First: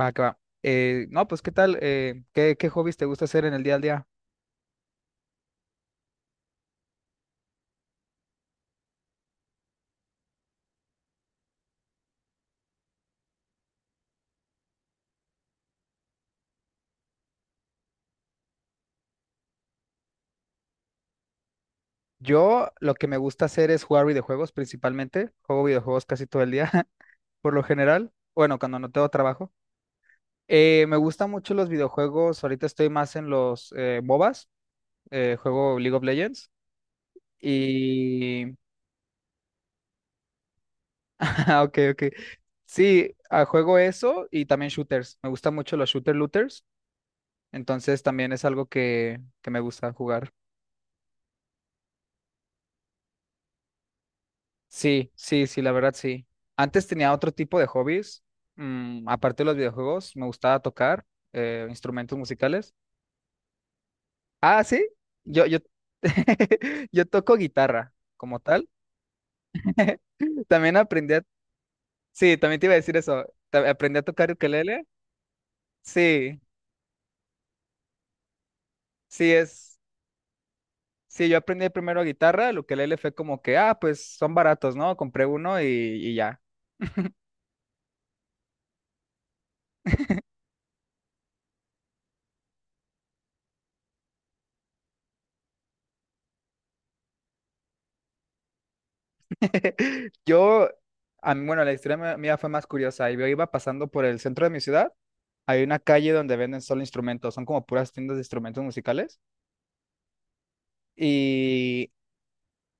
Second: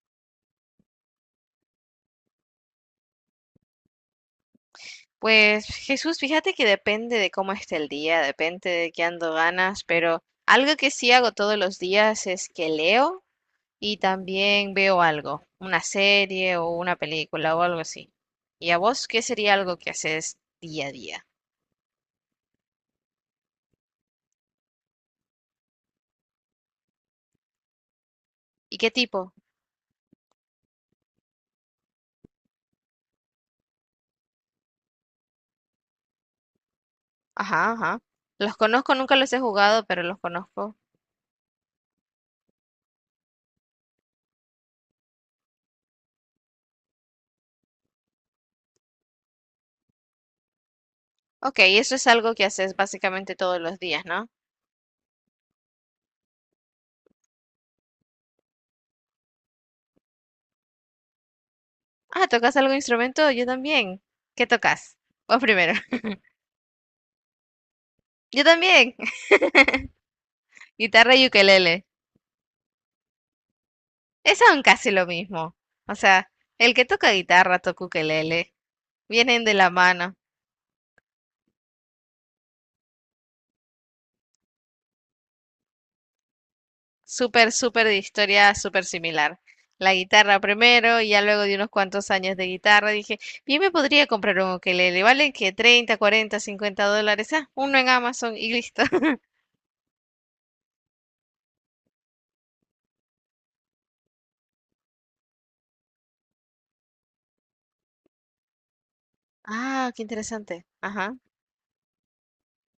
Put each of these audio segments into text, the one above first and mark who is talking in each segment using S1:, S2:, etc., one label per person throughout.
S1: Va, que va. No, pues, ¿qué tal? ¿Qué hobbies te gusta hacer en el día al día?
S2: Pues Jesús, fíjate que depende de cómo esté el día, depende de qué ando ganas, pero algo que sí hago todos los días es que leo y también veo algo, una serie o una película o algo así. ¿Y a vos qué sería algo que haces día a día?
S1: Yo lo que me gusta hacer es jugar videojuegos principalmente. Juego videojuegos casi todo el día, por lo general. Bueno, cuando
S2: ¿Y
S1: no
S2: qué
S1: tengo
S2: tipo?
S1: trabajo. Me gustan mucho los videojuegos. Ahorita estoy más en los MOBAs. Juego League of Legends.
S2: Ajá, ajá.
S1: Y...
S2: Los conozco, nunca los he jugado, pero los conozco.
S1: Ah, ok, ok. Sí, ah, juego eso y también shooters. Me gustan mucho los shooter looters. Entonces también es algo que me gusta jugar.
S2: Ok, eso es algo que haces básicamente todos los días, ¿no?
S1: Sí, sí, sí, la verdad sí. Antes tenía otro tipo de hobbies. Aparte de los videojuegos, me gustaba tocar instrumentos
S2: Ah, ¿tocas
S1: musicales.
S2: algún instrumento? Yo también. ¿Qué
S1: Ah, sí,
S2: tocas? Vos
S1: yo, yo,
S2: primero.
S1: yo toco guitarra como
S2: Yo
S1: tal.
S2: también.
S1: También aprendí
S2: Guitarra
S1: a.
S2: y ukelele.
S1: Sí, también te iba a decir eso. Aprendí a tocar
S2: Es aún
S1: ukelele.
S2: casi lo mismo. O sea,
S1: Sí,
S2: el que toca guitarra toca ukelele.
S1: sí
S2: Vienen de la
S1: es...
S2: mano.
S1: Sí, yo aprendí primero guitarra. El ukelele fue como que, ah, pues son baratos, ¿no? Compré uno y ya.
S2: Súper, súper de historia, súper similar. La guitarra primero y ya luego de unos cuantos años de guitarra dije, bien me podría comprar un ukelele. ¿Vale que $30 $40 $50? Ah, uno en Amazon y listo.
S1: Yo, a mí, bueno, la historia mía mía fue más curiosa. Yo iba pasando por el centro de mi ciudad. Hay una calle donde venden solo instrumentos, son como puras tiendas de instrumentos musicales.
S2: Ah, qué interesante. Ajá.
S1: Y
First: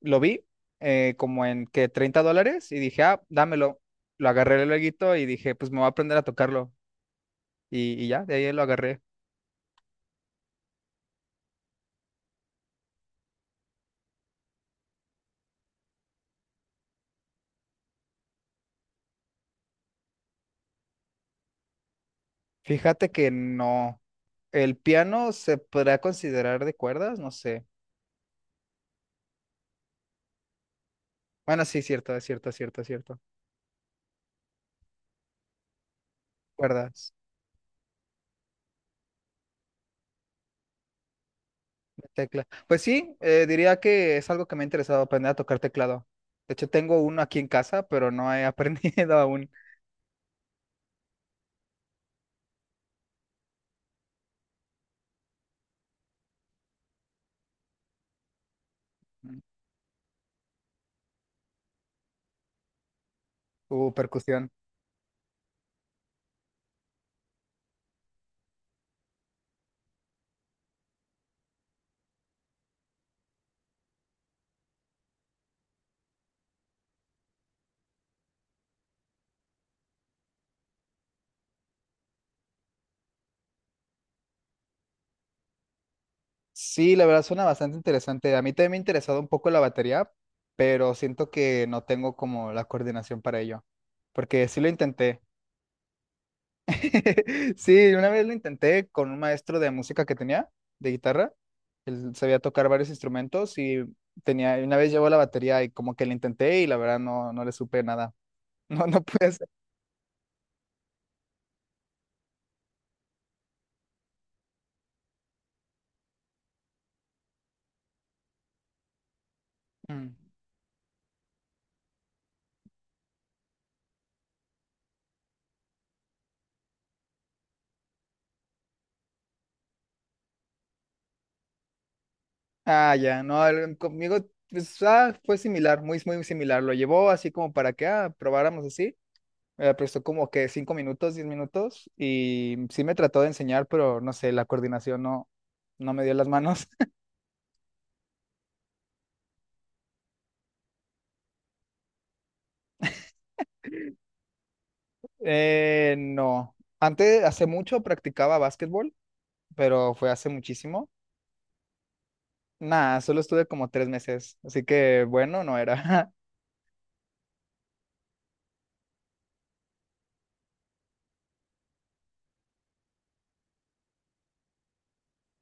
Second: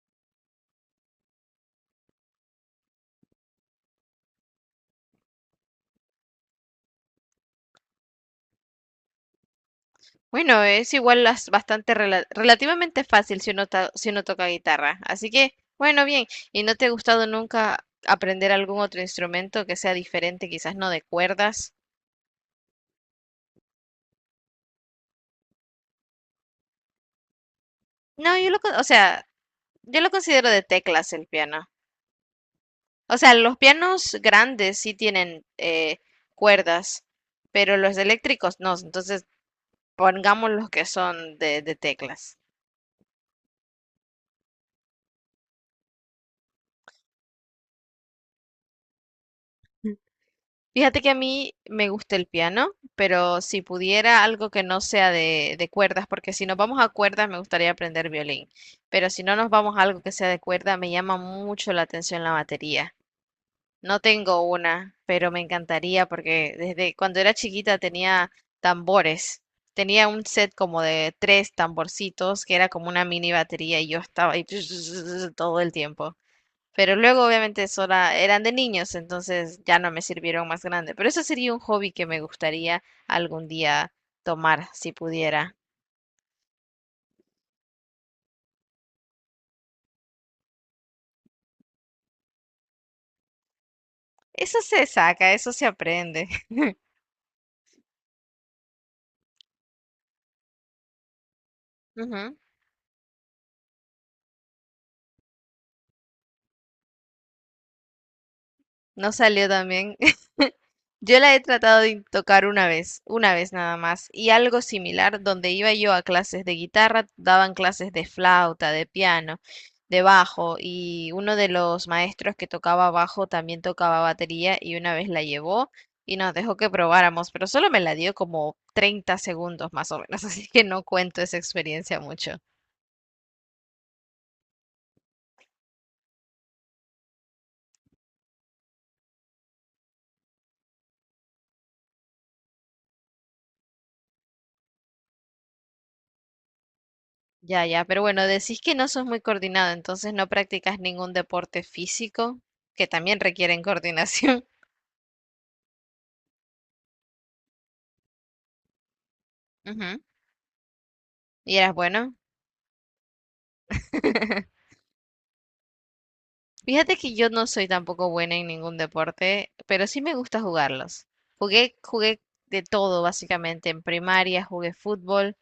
S1: lo vi como en que $30 y dije, ah, dámelo. Lo agarré luego y dije, pues me voy a aprender a tocarlo. Y ya, de ahí lo agarré.
S2: Bueno, es igual bastante relativamente fácil si uno, si uno toca guitarra. Así que, bueno, bien. ¿Y no te ha gustado nunca aprender algún otro instrumento que sea diferente, quizás no de cuerdas?
S1: Fíjate que no. El piano se podrá considerar de cuerdas, no sé.
S2: No, yo lo, o sea, yo lo considero de teclas el
S1: Bueno,
S2: piano.
S1: sí, cierto, es cierto, es cierto, es
S2: O
S1: cierto.
S2: sea, los pianos grandes sí tienen cuerdas,
S1: Cuerdas.
S2: pero los eléctricos no. Entonces, pongamos los que son de teclas.
S1: Tecla. Pues sí, diría que es algo que me ha interesado aprender a tocar teclado. De hecho, tengo uno aquí en casa, pero no he aprendido aún
S2: Fíjate que a mí me gusta el piano, pero si pudiera algo que no sea de cuerdas, porque si nos vamos a cuerdas me gustaría aprender violín, pero si no nos vamos a algo que sea de cuerda, me llama mucho la atención la batería.
S1: su
S2: No tengo
S1: percusión.
S2: una, pero me encantaría porque desde cuando era chiquita tenía tambores. Tenía un set como de tres tamborcitos que era como una mini batería y yo estaba ahí todo el tiempo. Pero luego, obviamente, sola, eran de niños, entonces ya no me sirvieron más grande. Pero eso sería un hobby que me gustaría algún día tomar, si pudiera.
S1: Sí, la verdad suena bastante interesante. A mí también me ha interesado un poco la batería, pero siento que no tengo como la coordinación para ello, porque sí
S2: Eso
S1: lo
S2: se
S1: intenté.
S2: saca, eso se aprende.
S1: Sí, una vez lo intenté con un maestro de música que tenía, de guitarra. Él
S2: Ujú.
S1: sabía tocar varios instrumentos y tenía, una vez llevó la batería y como que la intenté y la verdad no, no le supe nada. No, no
S2: No
S1: pude hacer.
S2: salió también. Yo la he tratado de tocar una vez nada más, y algo similar, donde iba yo a clases de guitarra, daban clases de flauta, de piano, de
S1: Mm.
S2: bajo, y uno de los maestros que tocaba bajo también tocaba batería y una vez la llevó y nos dejó que probáramos, pero solo me la dio como 30 segundos más o menos, así que no cuento esa experiencia mucho.
S1: Ah, ya, no, conmigo pues, ah, fue similar, muy, muy similar. Lo llevó así como para que probáramos así. Me prestó como que 5 minutos, 10 minutos y sí me trató de enseñar, pero no sé, la coordinación no, no me dio las manos.
S2: Ya, ya, pero bueno, decís que no sos muy coordinado, entonces no practicas ningún deporte físico, que también requieren coordinación.
S1: No, antes, hace mucho practicaba básquetbol, pero
S2: Ujú.
S1: fue hace muchísimo.
S2: Y eras bueno.
S1: Nada, solo estuve como 3 meses, así que bueno, no era.
S2: Fíjate que yo no soy tampoco buena en ningún deporte, pero sí me gusta jugarlos. Jugué de todo, básicamente. En primaria jugué fútbol,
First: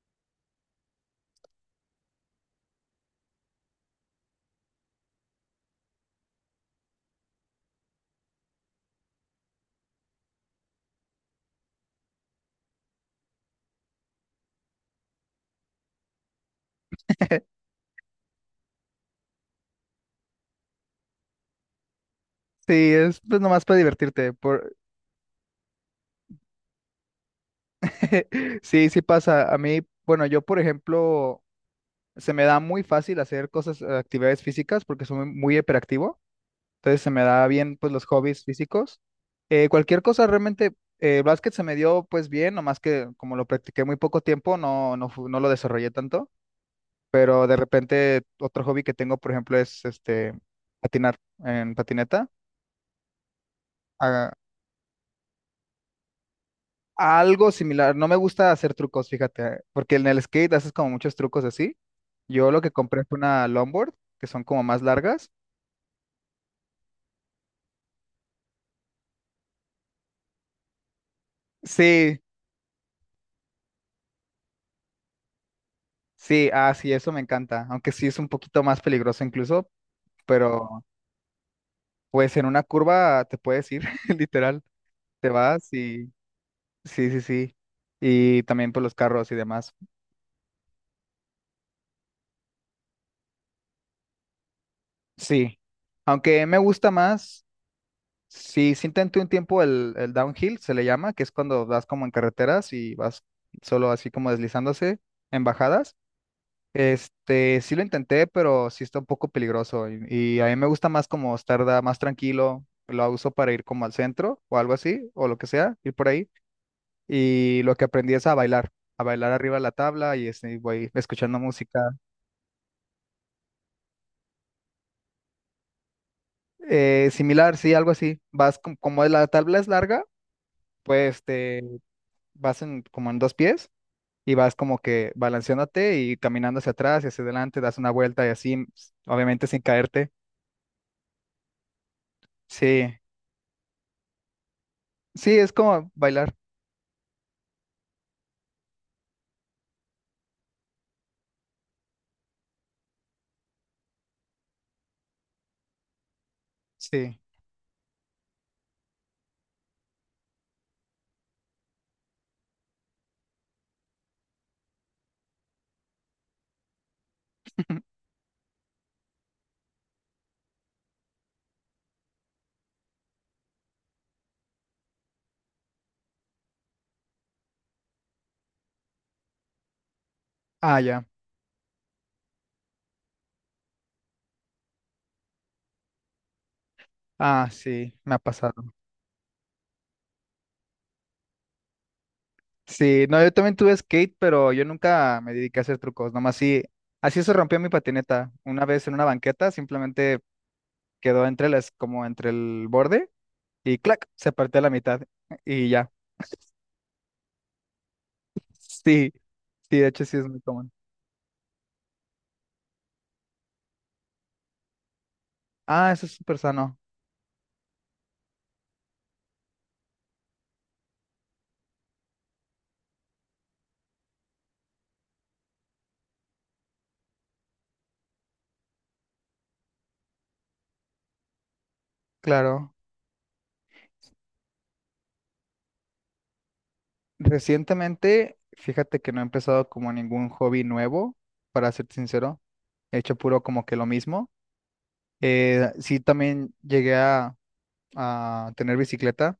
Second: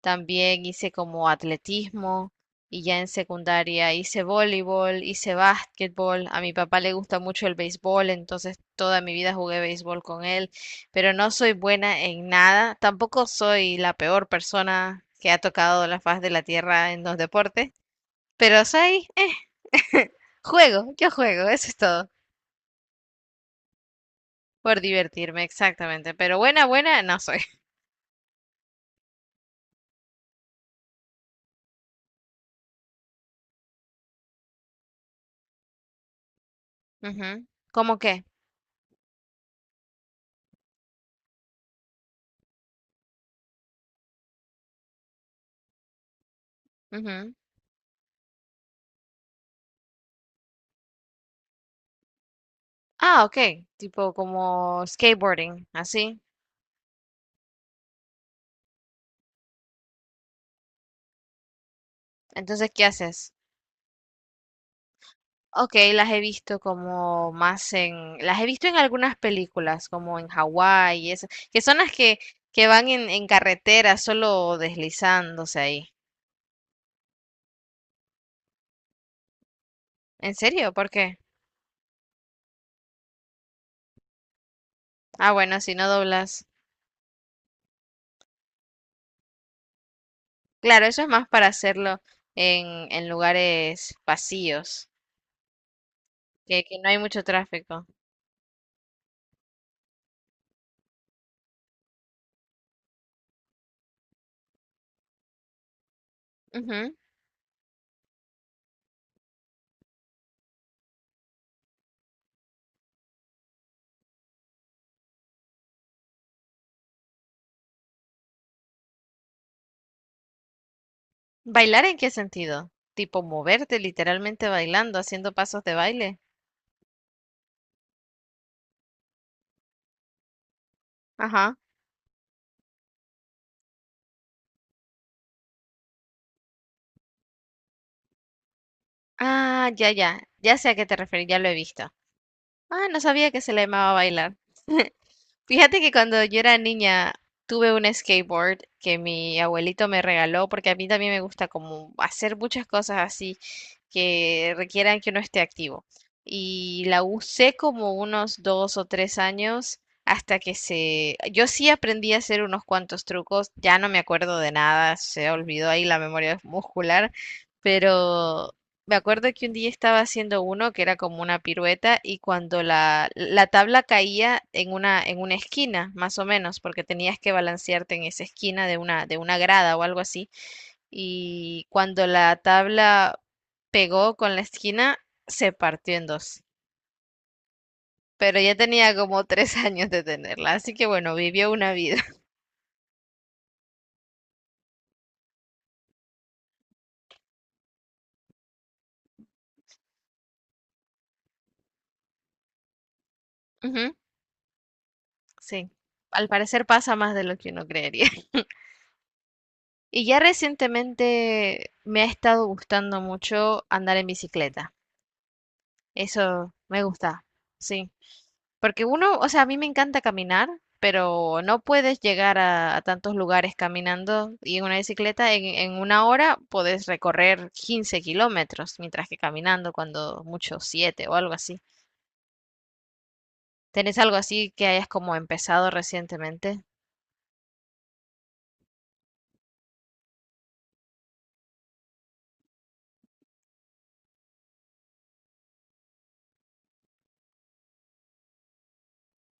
S2: también hice como atletismo y ya en secundaria hice voleibol, hice básquetbol. A mi papá le gusta mucho el béisbol, entonces toda mi vida jugué béisbol con él, pero no soy buena en nada. Tampoco soy la peor persona que ha tocado la faz de la tierra en los deportes, pero soy... Juego, yo juego, eso es todo.
S1: Sí, es pues nomás para divertirte.
S2: Por divertirme, exactamente. Pero buena, buena, no soy.
S1: Sí, sí pasa. A mí, bueno, yo por ejemplo, se me da muy fácil hacer cosas, actividades físicas porque soy muy hiperactivo. Entonces se me
S2: Ujú.
S1: da bien pues
S2: ¿Cómo
S1: los
S2: qué?
S1: hobbies físicos. Cualquier cosa realmente, el básquet se me dio pues bien, nomás que como lo practiqué muy poco tiempo, no lo desarrollé tanto.
S2: Ujú.
S1: Pero de repente otro hobby que tengo, por ejemplo, es este patinar en patineta.
S2: Ah, ok. Tipo
S1: Ah,
S2: como skateboarding, así.
S1: algo similar. No me gusta hacer trucos, fíjate, porque en el skate haces como muchos trucos así. Yo lo que
S2: Entonces, ¿qué
S1: compré fue
S2: haces?
S1: una longboard, que son como más largas.
S2: Ok, las he visto como más en... Las he visto en algunas películas, como en Hawái y eso. Que son las
S1: Sí,
S2: que van en carretera, solo deslizándose ahí.
S1: sí, ah, sí, eso me encanta. Aunque sí es un poquito más peligroso incluso,
S2: ¿En serio?
S1: pero
S2: ¿Por qué?
S1: pues en una curva te puedes ir, literal. Te
S2: Ah, bueno,
S1: vas
S2: si no
S1: y
S2: doblas.
S1: sí, sí, sí. Y también por los carros y demás.
S2: Claro, eso es más para hacerlo en lugares vacíos,
S1: Sí. Aunque me
S2: que no
S1: gusta
S2: hay mucho
S1: más.
S2: tráfico.
S1: Sí, sí intenté un tiempo el downhill, se le llama, que es cuando vas como en carreteras y vas solo así como deslizándose en bajadas.
S2: Ujú.
S1: Este, sí lo intenté, pero sí está un poco peligroso y a mí me gusta más como estar más tranquilo, lo uso para ir como al centro o algo así, o lo que sea, ir por ahí. Y lo que aprendí es a bailar arriba de la tabla y este, voy escuchando música.
S2: ¿Bailar en qué sentido? Tipo moverte literalmente bailando, haciendo pasos de baile.
S1: Similar, sí, algo así. Vas como la tabla es larga, pues
S2: Ajá.
S1: te vas en, como en dos pies. Y vas como que balanceándote y caminando hacia atrás y hacia adelante, das una vuelta y así, obviamente sin
S2: Ah, ya,
S1: caerte.
S2: ya. Ya sé a qué te referís, ya lo he visto. Ah,
S1: Sí,
S2: no sabía que se le llamaba bailar.
S1: sí, es
S2: Fíjate
S1: como
S2: que cuando
S1: bailar.
S2: yo era niña tuve un skateboard que mi abuelito me regaló porque a mí también me gusta como hacer muchas cosas así que requieran que uno esté activo. Y la
S1: Sí.
S2: usé como unos 2 o 3 años hasta que se... Yo sí aprendí a hacer unos cuantos trucos, ya no me acuerdo de nada, se olvidó ahí la memoria muscular, pero me acuerdo que un día estaba haciendo uno que era como una pirueta y cuando la tabla caía en una esquina, más o menos, porque tenías que balancearte en esa esquina de una grada o algo así,
S1: Ah, ya.
S2: y cuando la tabla pegó con la esquina, se partió en dos.
S1: Ah, sí, me ha
S2: Pero ya
S1: pasado.
S2: tenía como 3 años de tenerla, así que bueno, vivió una vida.
S1: Sí, no, yo también tuve skate, pero yo nunca me dediqué a hacer trucos, nomás sí, así se rompió mi patineta. Una vez en una banqueta, simplemente quedó entre las, como entre el borde y
S2: Ujú,
S1: clac, se partió a la mitad y
S2: sí,
S1: ya.
S2: al parecer pasa más de lo que uno creería.
S1: Sí, sí, de hecho
S2: Y
S1: sí
S2: ya
S1: es muy común.
S2: recientemente me ha estado gustando mucho andar en bicicleta.
S1: Ah, eso es súper
S2: Eso
S1: sano,
S2: me gusta, sí. Porque uno, o sea, a mí me encanta caminar, pero no puedes llegar a tantos lugares caminando y en una bicicleta en una hora puedes recorrer 15 kilómetros, mientras que caminando cuando mucho 7 o algo así.
S1: claro.
S2: ¿Tenés algo así que hayas como empezado recientemente?
S1: Recientemente, fíjate que no he empezado como ningún hobby nuevo, para ser sincero. He hecho puro como que lo mismo. Sí, también llegué a tener bicicleta,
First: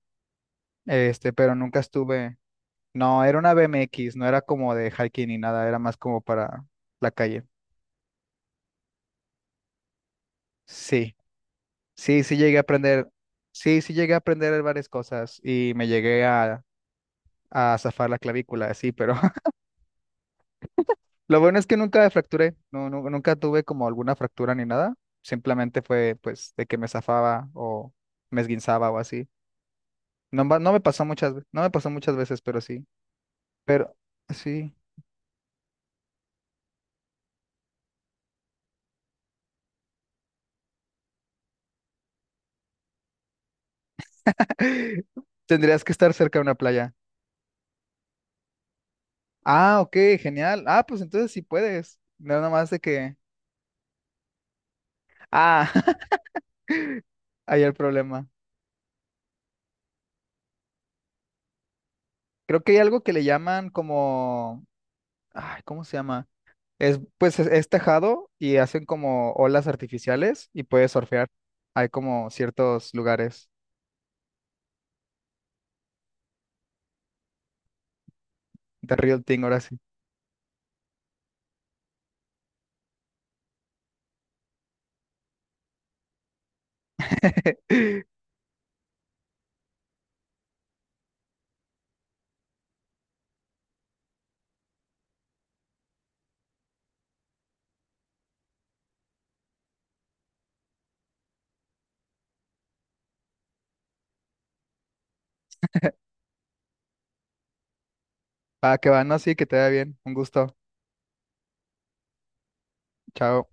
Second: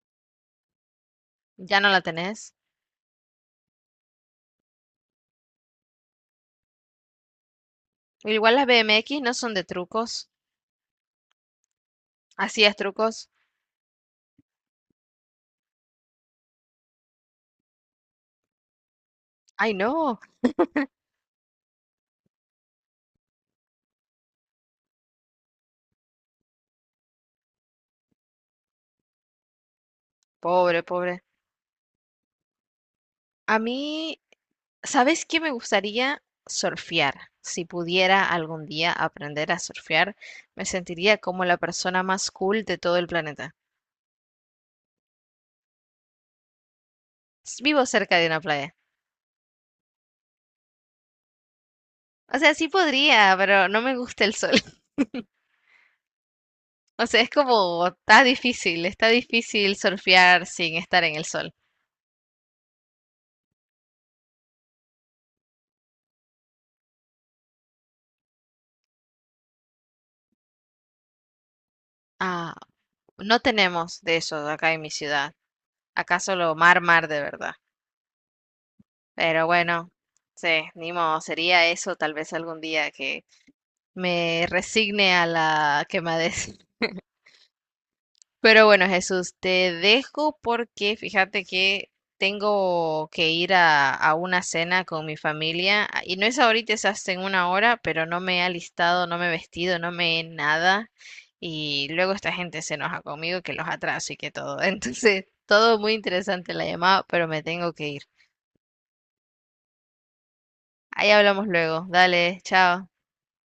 S1: este, pero nunca
S2: Ya no la
S1: estuve.
S2: tenés.
S1: No, era una BMX, no era como de hiking ni nada, era más como para la calle.
S2: Igual las BMX no son de trucos.
S1: Sí, sí, sí llegué a
S2: Así es,
S1: aprender.
S2: trucos.
S1: Sí, sí llegué a aprender varias cosas y me llegué a zafar la clavícula, sí, pero.
S2: Ay, no.
S1: Lo bueno es que nunca fracturé, nunca tuve como alguna fractura ni nada. Simplemente fue pues de que me zafaba o me esguinzaba o así. No, no me
S2: Pobre,
S1: pasó
S2: pobre.
S1: muchas, no me pasó muchas veces, pero sí.
S2: A
S1: Pero
S2: mí,
S1: sí.
S2: ¿sabes qué me gustaría? Surfear. Si pudiera algún día aprender a surfear, me sentiría como la persona más cool de todo el planeta.
S1: Tendrías que estar cerca de una playa.
S2: Vivo cerca de una playa.
S1: Ah, ok, genial. Ah, pues entonces sí puedes. No
S2: O
S1: nada
S2: sea, sí
S1: más de que.
S2: podría, pero no me gusta el sol.
S1: Ah,
S2: O sea, es
S1: ahí el
S2: como,
S1: problema.
S2: está difícil surfear sin estar en el sol.
S1: Creo que hay algo que le llaman como. Ay, ¿cómo se llama? Pues es tejado y hacen como olas artificiales y puedes surfear. Hay como
S2: Ah,
S1: ciertos
S2: no
S1: lugares
S2: tenemos de eso acá en mi ciudad. Acá solo mar, mar de verdad.
S1: de real thing
S2: Pero
S1: ahora sí.
S2: bueno, sí, ni modo, sería eso tal vez algún día que me resigne a la quemadez. Pero bueno, Jesús, te dejo porque fíjate que tengo que ir a una cena con mi familia y no es ahorita, es hasta en una hora, pero no me he alistado, no me he vestido, no me he nada y luego esta gente se enoja conmigo que los atraso y que todo. Entonces, todo muy interesante la llamada, pero me tengo que ir.
S1: Ah, que va, no, sí, que te vaya bien. Un gusto.
S2: Ahí hablamos luego. Dale, chao.
S1: Chao.